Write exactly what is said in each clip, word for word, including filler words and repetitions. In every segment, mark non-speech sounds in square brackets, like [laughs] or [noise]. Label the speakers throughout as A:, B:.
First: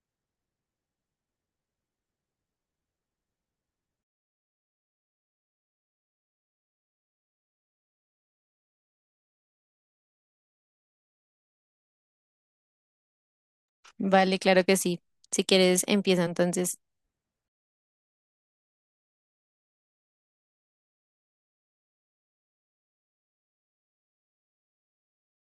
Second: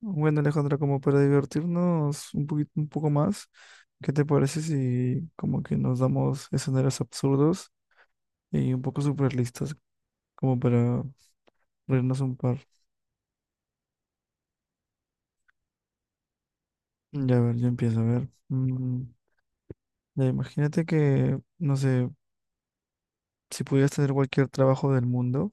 A: Bueno, Alejandra, como para divertirnos un poquito, un poco más, ¿qué te parece si como que nos damos escenarios absurdos y un poco surrealistas, como para reírnos un par?
B: Vale, claro que sí. Si quieres, empieza entonces.
A: Ya, a ver, yo empiezo, a ver. Mm, ya, imagínate que, no sé, si pudieras tener cualquier trabajo del mundo,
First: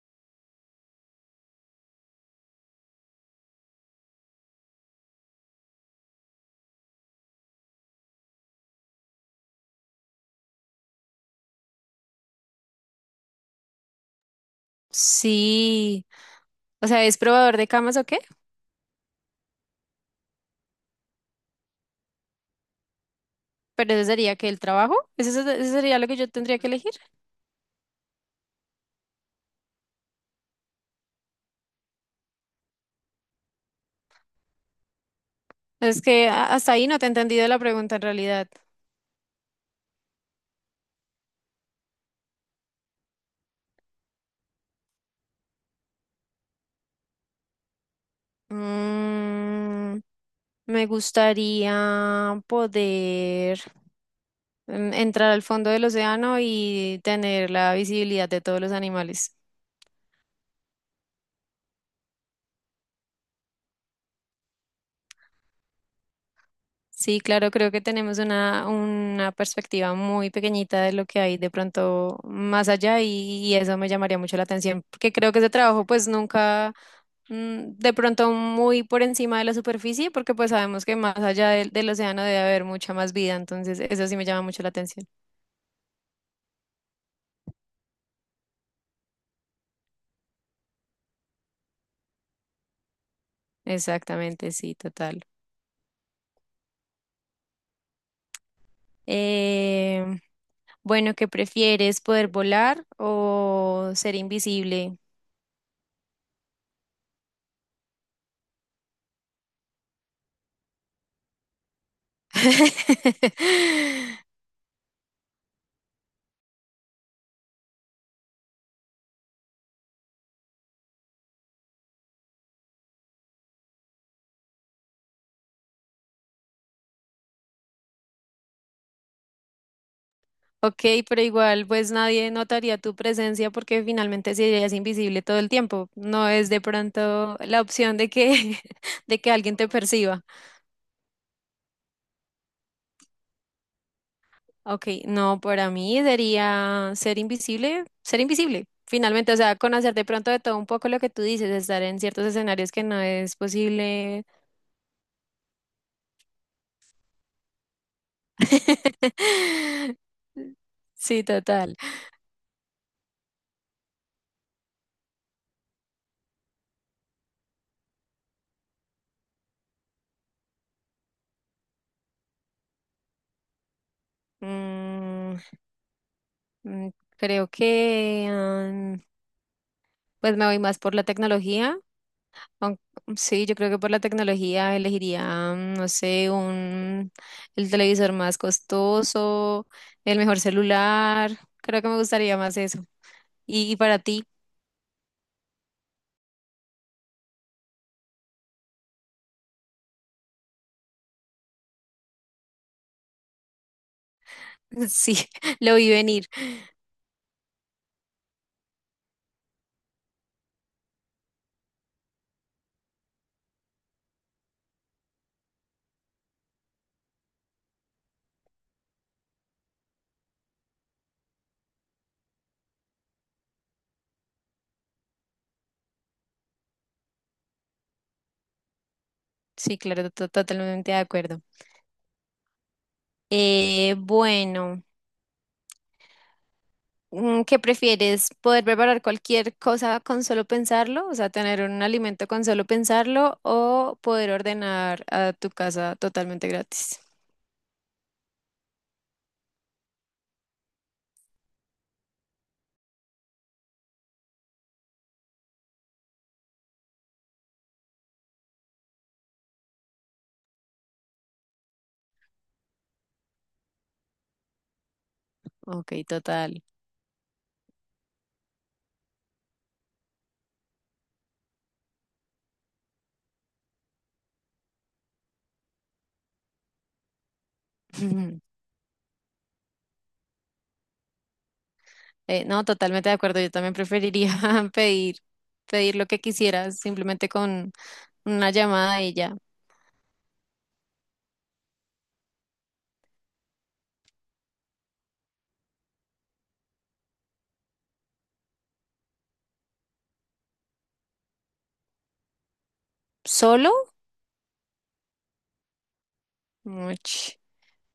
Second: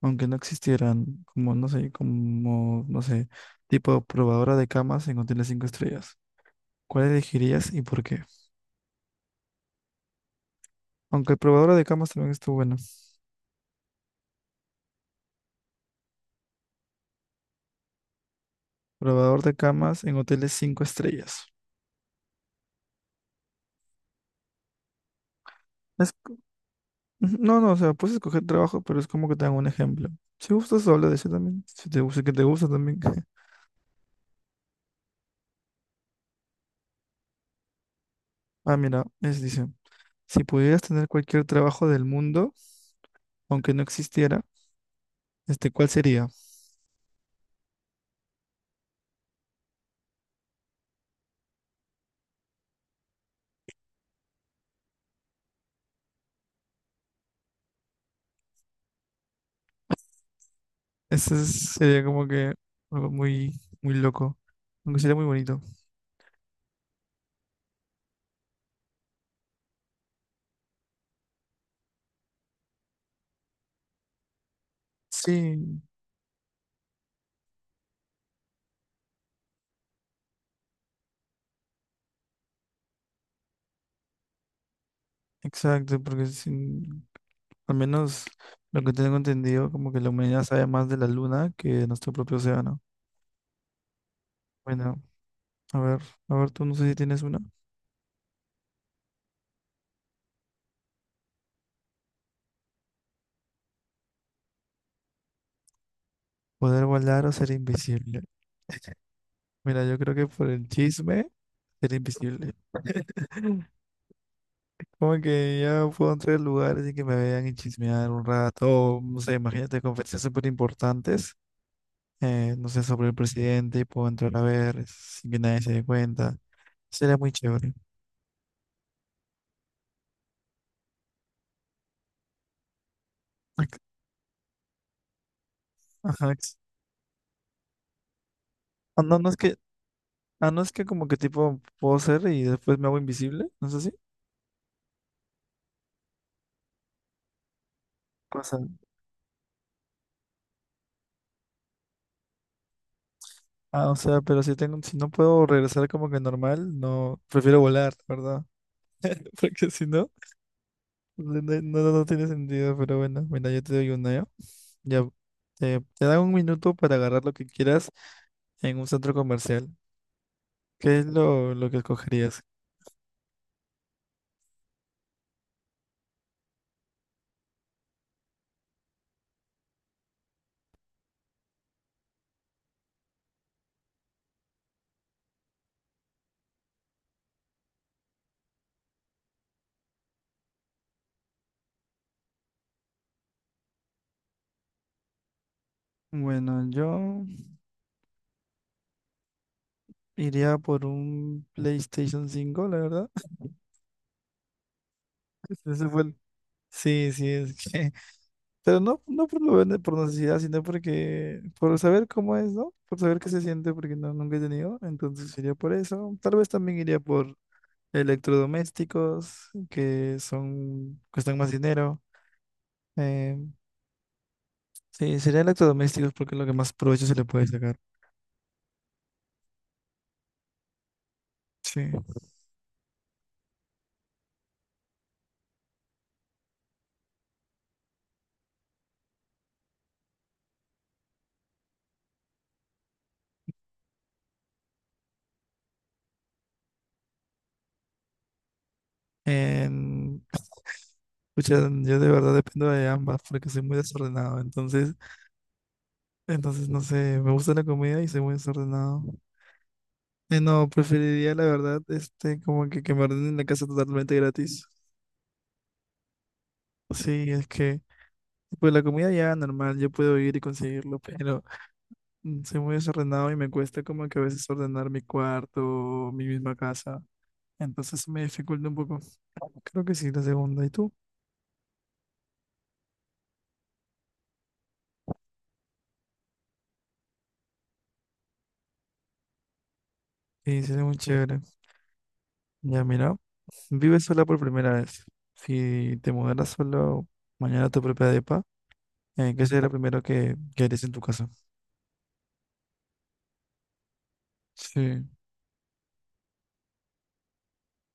A: aunque no existieran, como, no sé, como, no sé, tipo probadora de camas en hoteles cinco estrellas, ¿cuál elegirías y por qué? Aunque probadora de camas también estuvo bueno.
B: Sí. O sea, ¿es probador de camas o qué?
A: Probador de camas en hoteles cinco estrellas.
B: Pero eso sería que el trabajo. ¿Eso, se- eso sería lo que
A: Es-
B: yo tendría que elegir?
A: [laughs] no, no, o sea, puedes escoger trabajo, pero es como que te dan un ejemplo. Si gustas, habla de eso también. Si te gusta, que te gusta también. [laughs]
B: Es que a- hasta ahí no te he entendido la pregunta en realidad.
A: Ah, mira, es, dice, si pudieras tener cualquier trabajo del mundo, aunque no existiera, este, ¿cuál sería?
B: Mm, me gustaría poder mm, entrar al fondo del océano y tener la visibilidad de todos los animales.
A: Ese es- sería como que algo muy, muy loco, aunque sería muy bonito.
B: Sí, claro, creo que tenemos una, una perspectiva muy pequeñita de lo que hay de pronto más allá y, y eso me llamaría mucho la atención, porque creo que ese
A: Sí,
B: trabajo pues nunca, mm, de pronto muy por encima de la superficie, porque pues sabemos que más allá del, del océano debe haber mucha más vida, entonces eso sí me llama mucho la atención.
A: exacto, porque sin- al menos lo que tengo entendido, como que la humanidad sabe más de la luna que de nuestro propio océano.
B: Exactamente, sí,
A: Bueno.
B: total.
A: A ver, a ver, tú no sé si tienes una.
B: Eh, bueno, ¿qué prefieres, poder volar o ser invisible?
A: Poder volar o ser invisible. Mira, yo creo que por el chisme, ser invisible. [laughs]
B: [laughs]
A: Como que ya puedo entrar en lugares y que me vean y chismear un rato. O, no sé, imagínate conferencias súper importantes. Eh, no sé, sobre el presidente y puedo entrar a ver sin que nadie se dé cuenta. Sería muy chévere.
B: Ok, pero igual pues nadie notaría tu presencia
A: Ac-
B: porque finalmente serías invisible todo el tiempo. No
A: Ajá.
B: es
A: ex-
B: de pronto la opción de que, [laughs]
A: Ah, no,
B: de
A: no
B: que
A: es que,
B: alguien te perciba.
A: ah, no es que como que tipo puedo ser y después me hago invisible. No sé si.
B: Ok, no, para mí sería ser invisible, ser
A: Pasa.
B: invisible. Finalmente, o sea, conocer de pronto de todo un poco lo que tú dices, estar en ciertos escenarios que no es
A: Ah, o sea,
B: posible.
A: pero si tengo, si no puedo regresar como que normal, no, prefiero volar, ¿verdad? [laughs] Porque si
B: [laughs]
A: no,
B: Sí,
A: no, no,
B: total.
A: no- no tiene sentido, pero bueno, mira, yo te doy una, ¿ya? Ya, te, te dan un minuto para agarrar lo que quieras en un centro comercial. ¿Qué es lo, lo que escogerías?
B: Mm, mm, creo que mm, pues me voy más por la tecnología. Aun- mm, Sí, yo creo que por la tecnología elegiría, mm, no sé, un, el televisor más costoso, el mejor celular. Creo que me gustaría más eso. Y, y para ti,
A: Bueno, yo iría por un PlayStation cinco la verdad.
B: [laughs] sí, [laughs]
A: [laughs]
B: lo
A: Ese
B: vi
A: fue el-
B: venir.
A: Sí, sí, es que pero no, no por, lo vende- por necesidad, sino porque, por saber cómo es, ¿no? Por saber qué se siente, porque no, nunca he tenido. Entonces iría por eso. Tal vez también iría por electrodomésticos, que son, cuestan más dinero. Eh, sí, sería electrodomésticos porque es lo que más provecho se le puede sacar.
B: Sí, claro, to- totalmente de acuerdo.
A: Sí.
B: Eh, bueno, mm, ¿qué prefieres? ¿Poder preparar cualquier cosa con solo pensarlo? O sea, tener un alimento con solo pensarlo o poder ordenar a tu casa totalmente gratis.
A: En, [laughs] Pucha, yo de verdad dependo de ambas porque soy muy desordenado. Entonces, entonces no sé, me gusta la comida y soy muy desordenado. Eh, No, preferiría la verdad, este, como que, que, me ordenen la casa totalmente gratis.
B: Ok, total.
A: Sí, es que, pues la comida ya normal, yo puedo ir y conseguirlo, pero mm, soy muy desordenado y me cuesta como que a veces ordenar mi cuarto, mi misma casa. Entonces me
B: [laughs]
A: dificulta un poco. Creo que sí, la segunda. ¿Y tú?
B: Eh, no, totalmente de acuerdo. Yo también preferiría [laughs] pedir, pedir lo que quisiera simplemente con una llamada y ya.
A: Sí, sería muy chévere. Ya, mira, vives sola por primera vez. Si te mudaras solo mañana a tu propia depa, eh, ¿qué sería lo primero que, que harías en tu casa?
B: ¿Solo?
A: Sí.
B: Uch,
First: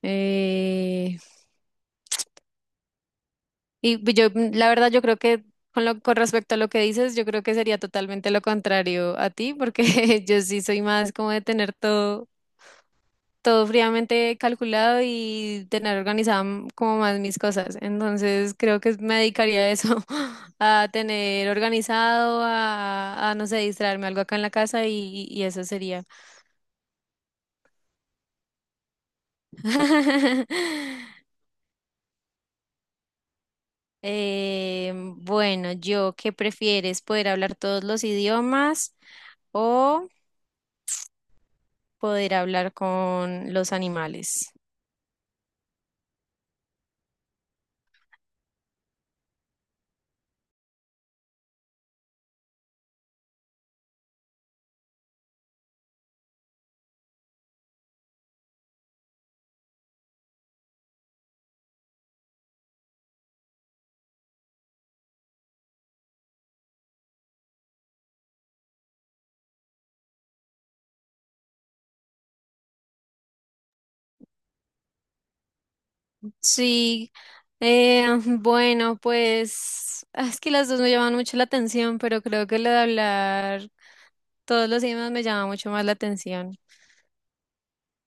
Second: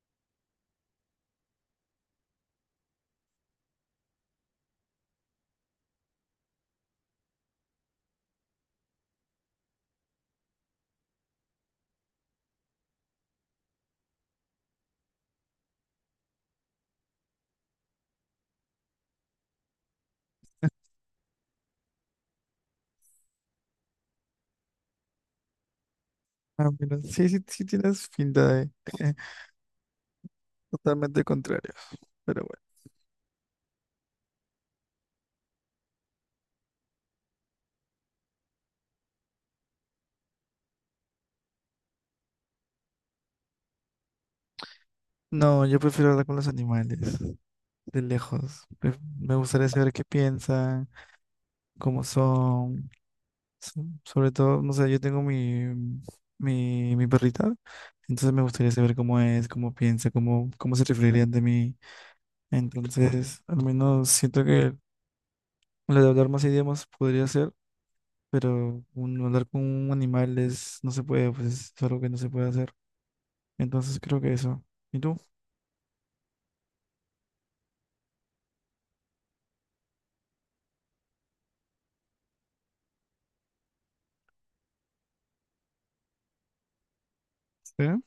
B: eh, y pues yo, mm, la verdad, yo creo que con lo, con respecto a lo que dices, yo creo que sería totalmente lo contrario a ti, porque [laughs] yo sí soy más como de tener todo todo fríamente calculado y tener organizado m- como más mis cosas. Entonces creo que me dedicaría a eso, [laughs] a tener organizado, a, a, no sé, distraerme algo acá en la casa y, y eso sería.
A: Ah, mira, sí, sí, sí tienes pinta de [laughs]
B: [laughs]
A: totalmente contrario, pero bueno.
B: Eh, bueno, yo, ¿qué prefieres? ¿Poder hablar todos los idiomas o poder hablar con los animales?
A: No, yo prefiero hablar con los animales, de lejos. Pref- Me gustaría saber qué piensan, cómo son. so- Sobre todo, no sé, yo tengo mi, mi, mi perrita, entonces me gustaría saber cómo es, cómo piensa, cómo, cómo se referiría ante mí. Entonces, al menos siento que lo de hablar más idiomas podría ser, pero un, hablar con un animal es, no se puede, pues es algo que no se puede hacer. Entonces creo que eso. ¿Y tú?
B: Sí, eh, bueno, pues ah, es que las dos me llaman mucho la atención, pero creo que lo de hablar todos los idiomas me llama mucho más la atención.
A: Sí.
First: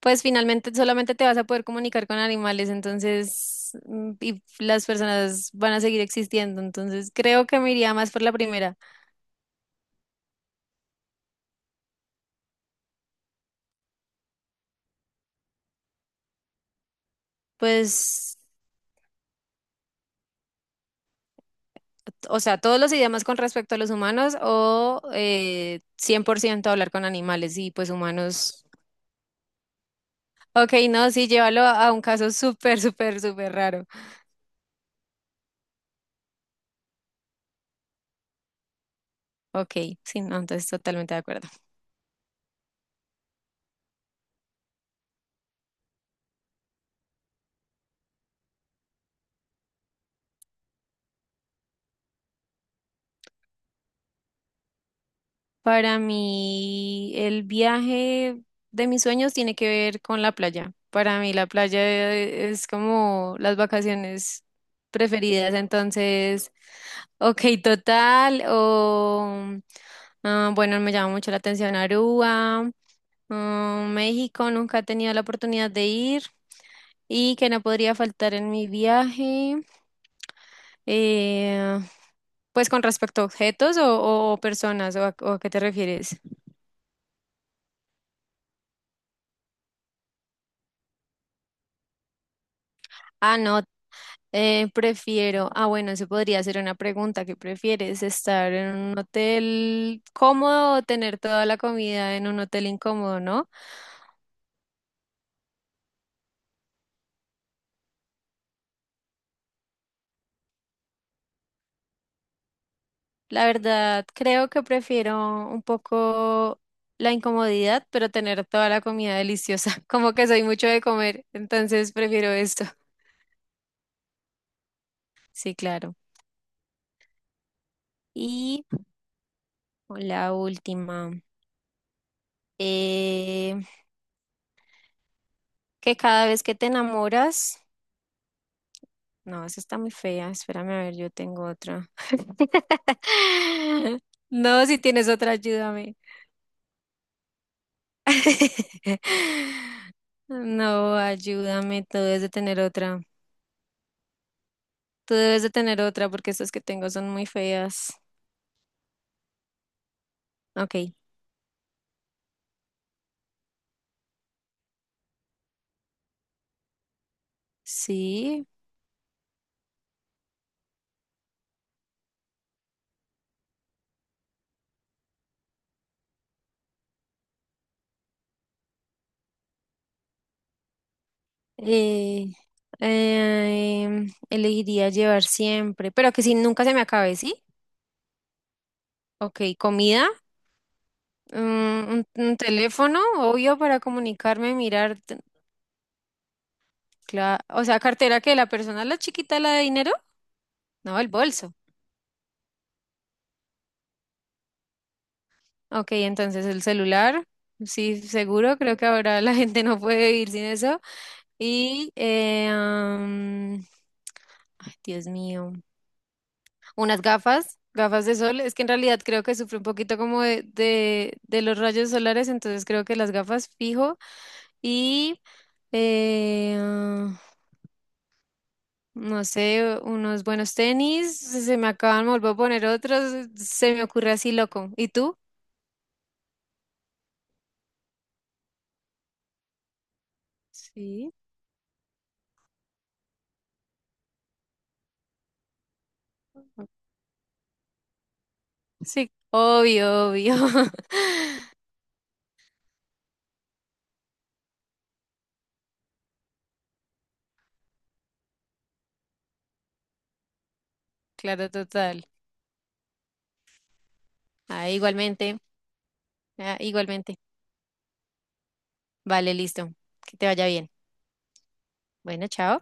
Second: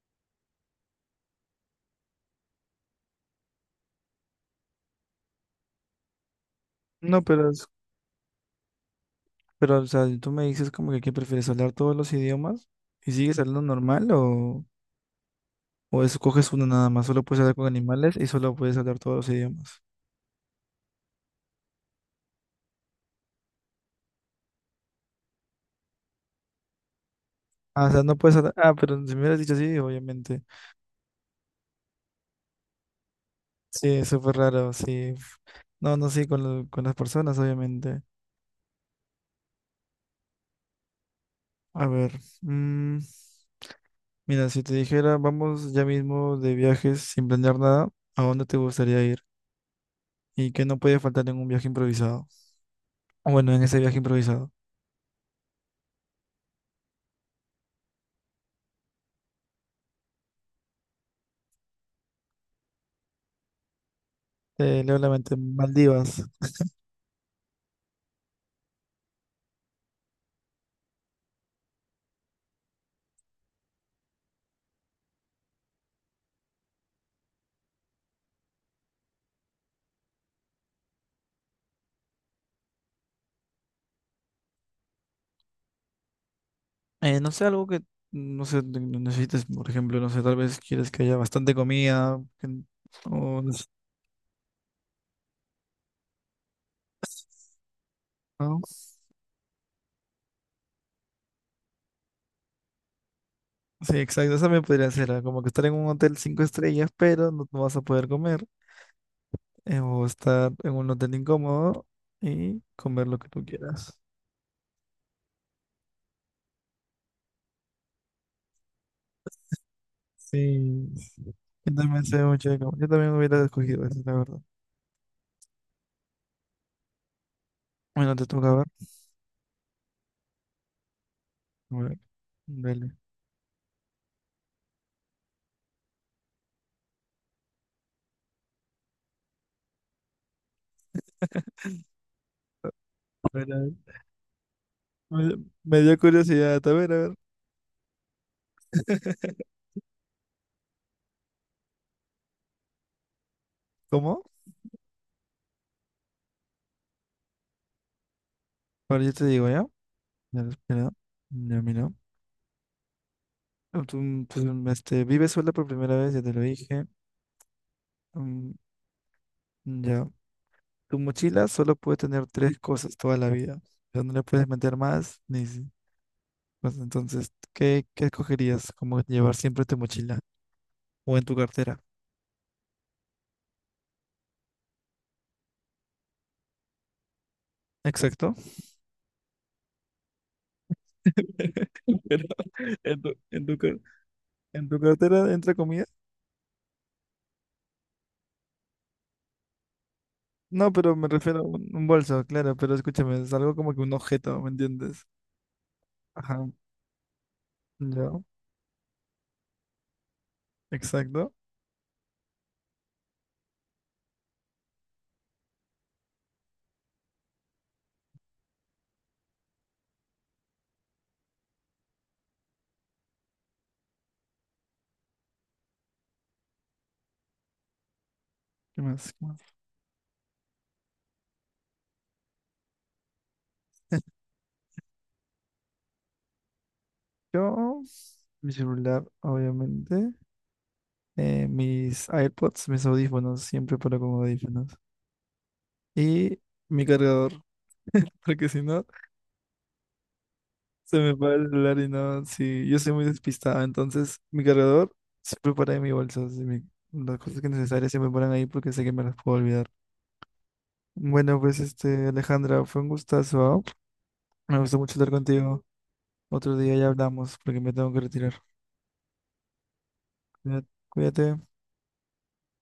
B: Pues finalmente solamente te vas a poder comunicar con animales, entonces, mm, y las personas van a seguir existiendo, entonces
A: No,
B: creo
A: pero,
B: que
A: es-
B: me iría más por la primera.
A: pero, o sea, tú me dices como que, ¿qué prefieres? ¿Hablar todos los idiomas? ¿Y sigues hablando normal o, o escoges uno nada más? Solo puedes hablar con animales y
B: Pues,
A: solo puedes hablar todos los idiomas.
B: o sea, todos los idiomas con respecto a los humanos o eh, cien por ciento hablar con animales y
A: Ah, o
B: pues
A: sea, no puedes hablar.
B: humanos.
A: Ah, pero si me hubieras dicho así, obviamente.
B: Ok, no, sí, llévalo a un caso súper, súper, súper raro.
A: Sí, es súper raro, sí. No, no, sí, con, lo- con las personas, obviamente.
B: Ok, sí, no, entonces totalmente de acuerdo.
A: A ver, mm, mira, si te dijera, vamos ya mismo de viajes sin planear nada, ¿a dónde te gustaría ir? ¿Y qué no puede faltar en un viaje improvisado? Bueno, en ese viaje improvisado.
B: Para mí, el viaje de mis sueños tiene que ver con la playa. Para mí, la playa es como las vacaciones
A: Eh, leo la mente,
B: preferidas.
A: Maldivas.
B: Entonces, ok, total, o ah, bueno, me llama mucho la atención Aruba, ah, México, nunca he tenido la oportunidad de ir y que no podría faltar en mi viaje. Eh, pues con respecto a objetos o, o o personas, o a, o a qué te refieres?
A: Eh, no sé, algo que, no sé, ne- ne- necesites, por ejemplo, no sé, tal vez quieres que haya bastante comida, que n-
B: Ah,
A: o no
B: no,
A: sé,
B: eh, prefiero, ah, bueno, eso podría ser una pregunta, ¿qué prefieres?
A: [laughs]
B: ¿Estar
A: ¿no?
B: en un hotel cómodo o tener toda la comida en un hotel incómodo, no?
A: Sí, exacto, esa me podría ser, ah, como que estar en un hotel cinco estrellas, pero no, no vas a poder comer, eh, o estar en un hotel incómodo y comer lo que tú
B: La
A: quieras.
B: verdad, creo que prefiero un poco la incomodidad, pero tener toda la comida deliciosa. [laughs] Como que soy mucho de
A: Sí,
B: comer,
A: yo
B: entonces
A: también sé
B: prefiero
A: mucho de
B: esto.
A: comer, yo también hubiera escogido eso, la verdad.
B: Sí, claro.
A: Bueno, te toca
B: Y
A: ver.
B: la última.
A: A ver, dale.
B: eh, Que cada vez que te enamoras, no, esa está muy fea. Espérame a ver, yo tengo otra. [laughs] No, si tienes otra,
A: Me, me dio
B: ayúdame.
A: curiosidad. A ver, a ver. [laughs]
B: [laughs] No, ayúdame, tú debes de tener otra.
A: ¿Cómo?
B: Tú debes de tener otra porque estas que tengo son muy feas.
A: Ahora yo te digo, ¿ya? Ya, espera.
B: Ok,
A: Ya, mira. Tú, tú, este, vives sola por primera vez, ya te lo dije.
B: sí.
A: Mm, ya. Tu mochila solo puede tener tres cosas toda la vida. O sea, no le puedes meter más, ni, si- pues entonces, ¿qué, qué escogerías? Como llevar siempre tu mochila? ¿O en tu cartera?
B: Eh, eh, elegiría llevar siempre, pero que si nunca se me acabe, ¿sí?
A: Exacto.
B: Ok, comida.
A: [laughs]
B: un,
A: Pero
B: un teléfono,
A: en tu, en
B: obvio,
A: tu, car-
B: para comunicarme,
A: En tu
B: mirar, t-
A: cartera entra comida.
B: cla- o sea, cartera que la persona, la chiquita, la de dinero,
A: No, pero
B: no,
A: me
B: el
A: refiero a
B: bolso.
A: un, un bolso, claro, pero escúchame, es algo como que un objeto, ¿me entiendes?
B: Ok,
A: Ajá,
B: entonces el celular, sí,
A: yo,
B: seguro, creo que ahora la [laughs] gente no puede vivir sin eso.
A: exacto.
B: Y, eh, am, ay, Dios mío, unas gafas. Gafas de sol, es que en realidad creo que sufre un poquito como de, de, de los rayos solares, entonces creo que las gafas fijo y Eh,
A: ¿Qué más? ¿Qué
B: No
A: más?
B: sé, unos buenos tenis, se me acaban, me vuelvo a poner otros, se me ocurre así loco. ¿Y tú?
A: Yo, mi celular, obviamente,
B: Sí.
A: eh, mis AirPods, mis audífonos, siempre paro con audífonos. Y mi cargador, [laughs] porque si no,
B: Sí, obvio, obvio.
A: se me va el
B: [laughs]
A: celular y no, sí, yo soy muy despistado, entonces mi cargador siempre para en mi bolso, así, mi- las cosas que necesarias siempre paran ahí porque sé que me las puedo olvidar. Bueno,
B: Claro,
A: pues
B: total.
A: este, Alejandra, fue un gustazo, ¿ah? Me
B: Ah,
A: gustó mucho estar
B: igualmente,
A: contigo. Otro
B: ah,
A: día ya
B: igualmente.
A: hablamos porque me tengo que retirar.
B: Vale, listo. Que te vaya
A: Cuídate.
B: bien.
A: Cuídate.
B: Bueno, chao.